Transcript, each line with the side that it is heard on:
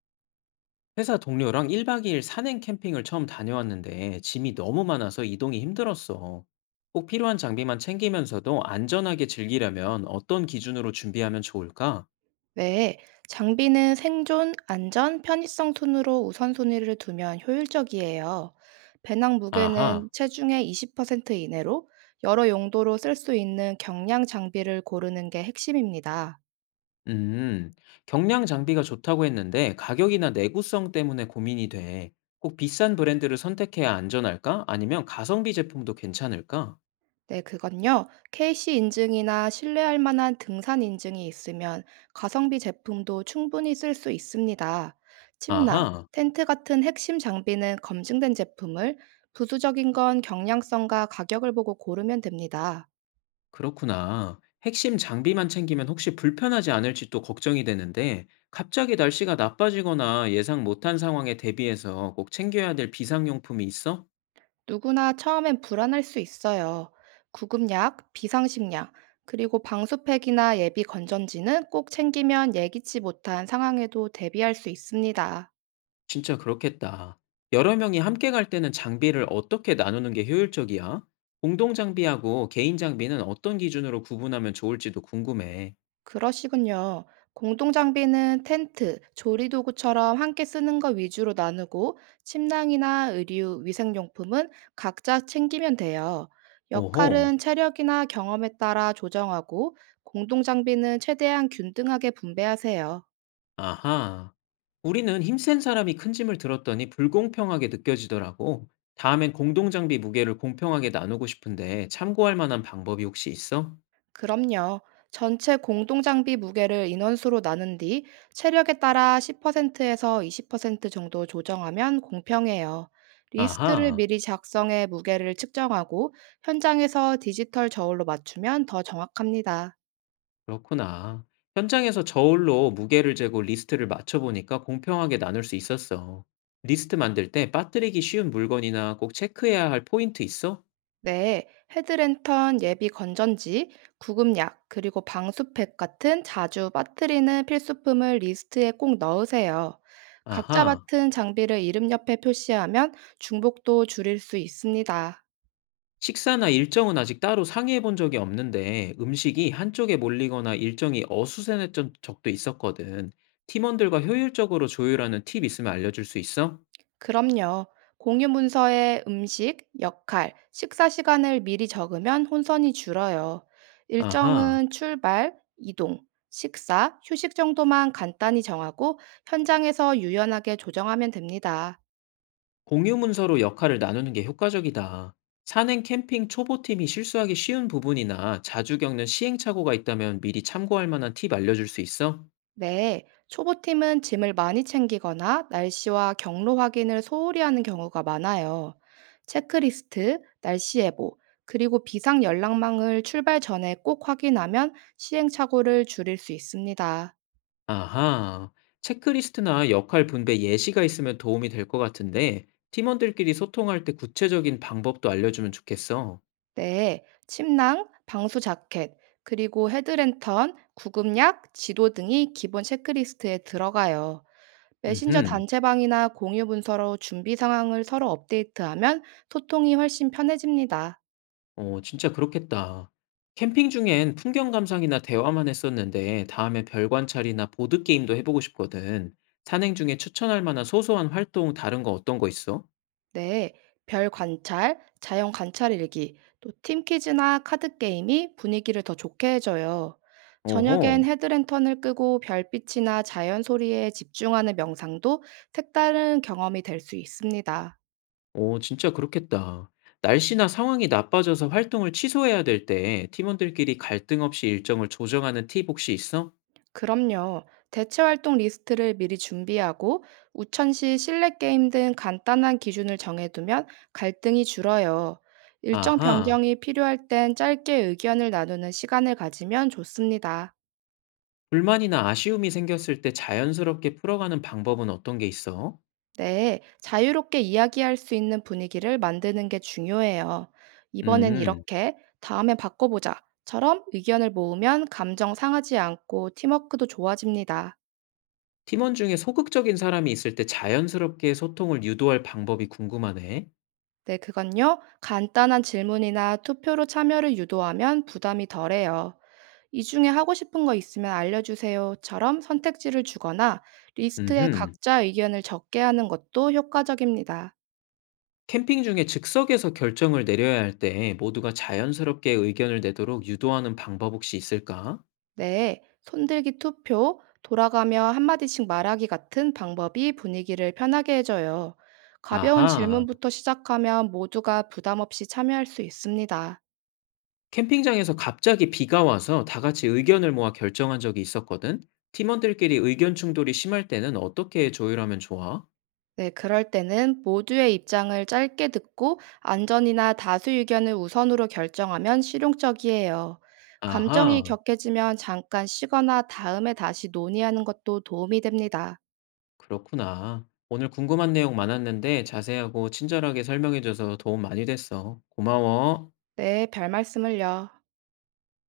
left: 회사 동료랑 1박 2일 산행 캠핑을 처음 다녀왔는데 짐이 너무 많아서 이동이 힘들었어. 꼭 필요한 장비만 챙기면서도 안전하게 즐기려면 어떤 기준으로 준비하면 좋을까?
right: 네, 장비는 생존, 안전, 편의성 순으로 우선순위를 두면 효율적이에요. 배낭 무게는
left: 아하.
right: 체중의 20% 이내로 여러 용도로 쓸 수 있는 경량 장비를 고르는 게 핵심입니다.
left: 음, 경량 장비가 좋다고 했는데 가격이나 내구성 때문에 고민이 돼. 꼭 비싼 브랜드를 선택해야 안전할까? 아니면 가성비 제품도 괜찮을까?
right: 네, 그건요. KC 인증이나 신뢰할 만한 등산 인증이 있으면 가성비 제품도 충분히 쓸 수 있습니다. 침낭,
left: 아하.
right: 텐트 같은 핵심 장비는 검증된 제품을 부수적인 건 경량성과 가격을 보고 고르면 됩니다.
left: 그렇구나. 핵심 장비만 챙기면 혹시 불편하지 않을지 또 걱정이 되는데, 갑자기 날씨가 나빠지거나 예상 못한 상황에 대비해서 꼭 챙겨야 될 비상용품이 있어?
right: 누구나 처음엔 불안할 수 있어요. 구급약, 비상식량, 그리고 방수팩이나 예비 건전지는 꼭 챙기면 예기치 못한 상황에도 대비할 수 있습니다.
left: 진짜 그렇겠다. 여러 명이 함께 갈 때는 장비를 어떻게 나누는 게 효율적이야? 공동 장비하고 개인 장비는 어떤 기준으로 구분하면 좋을지도 궁금해.
right: 그러시군요. 공동장비는 텐트, 조리도구처럼 함께 쓰는 것 위주로 나누고, 침낭이나 의류, 위생용품은 각자 챙기면 돼요.
left: 오호.
right: 역할은 체력이나 경험에 따라 조정하고, 공동장비는 최대한 균등하게 분배하세요.
left: 아하. 우리는 힘센 사람이 큰 짐을 들었더니 불공평하게 느껴지더라고. 다음엔 공동장비 무게를 공평하게 나누고 싶은데 참고할 만한 방법이 혹시 있어?
right: 그럼요. 전체 공동장비 무게를 인원수로 나눈 뒤 체력에 따라 10%에서 20% 정도 조정하면 공평해요. 리스트를
left: 아하.
right: 미리 작성해 무게를 측정하고 현장에서 디지털 저울로 맞추면 더 정확합니다.
left: 그렇구나. 현장에서 저울로 무게를 재고 리스트를 맞춰보니까 공평하게 나눌 수 있었어. 리스트 만들 때 빠뜨리기 쉬운 물건이나 꼭 체크해야 할 포인트 있어?
right: 네, 헤드랜턴, 예비 건전지, 구급약, 그리고 방수팩 같은 자주 빠뜨리는 필수품을 리스트에 꼭 넣으세요. 각자
left: 아하.
right: 맡은 장비를 이름 옆에 표시하면 중복도 줄일 수 있습니다.
left: 식사나 일정은 아직 따로 상의해 본 적이 없는데 음식이 한쪽에 몰리거나 일정이 어수선했던 적도 있었거든. 팀원들과 효율적으로 조율하는 팁 있으면 알려줄 수 있어?
right: 그럼요. 공유 문서에 음식, 역할, 식사 시간을 미리 적으면 혼선이 줄어요.
left: 아하,
right: 일정은 출발, 이동, 식사, 휴식 정도만 간단히 정하고 현장에서 유연하게 조정하면 됩니다.
left: 공유 문서로 역할을 나누는 게 효과적이다. 산행 캠핑 초보팀이 실수하기 쉬운 부분이나 자주 겪는 시행착오가 있다면 미리 참고할 만한 팁 알려줄 수 있어?
right: 네, 초보팀은 짐을 많이 챙기거나 날씨와 경로 확인을 소홀히 하는 경우가 많아요. 체크리스트, 날씨 예보, 그리고 비상 연락망을 출발 전에 꼭 확인하면 시행착오를 줄일 수 있습니다.
left: 아하, 체크리스트나 역할 분배 예시가 있으면 도움이 될 것 같은데, 팀원들끼리 소통할 때 구체적인 방법도 알려주면 좋겠어.
right: 네, 침낭, 방수 자켓, 그리고 헤드랜턴, 구급약, 지도 등이 기본 체크리스트에 들어가요. 메신저
left: 음흠.
right: 단체방이나 공유 문서로 준비 상황을 서로 업데이트하면 소통이 훨씬 편해집니다.
left: 어, 진짜 그렇겠다. 캠핑 중엔 풍경 감상이나 대화만 했었는데, 다음에 별 관찰이나 보드게임도 해보고 싶거든. 산행 중에 추천할 만한 소소한 활동 다른 거 어떤 거 있어?
right: 네, 별 관찰, 자연 관찰 일기, 또 팀퀴즈나 카드 게임이 분위기를 더 좋게 해줘요. 저녁엔
left: 오호.
right: 헤드랜턴을 끄고 별빛이나 자연 소리에 집중하는 명상도 색다른 경험이 될 수 있습니다.
left: 오, 진짜 그렇겠다. 날씨나 상황이 나빠져서 활동을 취소해야 될 때, 팀원들끼리 갈등 없이 일정을 조정하는 팁 혹시 있어?
right: 그럼요. 대체 활동 리스트를 미리 준비하고 우천시 실내 게임 등 간단한 기준을 정해두면 갈등이 줄어요. 일정
left: 아하.
right: 변경이 필요할 땐 짧게 의견을 나누는 시간을 가지면 좋습니다.
left: 불만이나 아쉬움이 생겼을 때 자연스럽게 풀어가는 방법은 어떤 게 있어?
right: 네, 자유롭게 이야기할 수 있는 분위기를 만드는 게 중요해요. 이번엔
left: 음.
right: 이렇게, 다음엔 바꿔보자처럼 의견을 모으면 감정 상하지 않고 팀워크도 좋아집니다.
left: 팀원 중에 소극적인 사람이 있을 때 자연스럽게 소통을 유도할 방법이 궁금하네.
right: 네, 그건요. 간단한 질문이나 투표로 참여를 유도하면 부담이 덜해요. 이 중에 하고 싶은 거 있으면 알려주세요.처럼 선택지를 주거나 리스트에
left: 음흠.
right: 각자 의견을 적게 하는 것도 효과적입니다.
left: 캠핑 중에 즉석에서 결정을 내려야 할 때 모두가 자연스럽게 의견을 내도록 유도하는 방법 혹시 있을까?
right: 네, 손들기 투표, 돌아가며 한마디씩 말하기 같은 방법이 분위기를 편하게 해줘요. 가벼운
left: 아하.
right: 질문부터 시작하면 모두가 부담 없이 참여할 수 있습니다.
left: 캠핑장에서 갑자기 비가 와서 다 같이 의견을 모아 결정한 적이 있었거든. 팀원들끼리 의견 충돌이 심할 때는 어떻게 조율하면 좋아?
right: 네, 그럴 때는 모두의 입장을 짧게 듣고 안전이나 다수 의견을 우선으로 결정하면 실용적이에요. 감정이
left: 아하.
right: 격해지면 잠깐 쉬거나 다음에 다시 논의하는 것도 도움이 됩니다.
left: 그렇구나. 오늘 궁금한 내용 많았는데 자세하고 친절하게 설명해줘서 도움 많이 됐어. 고마워.
right: 네, 별 말씀을요.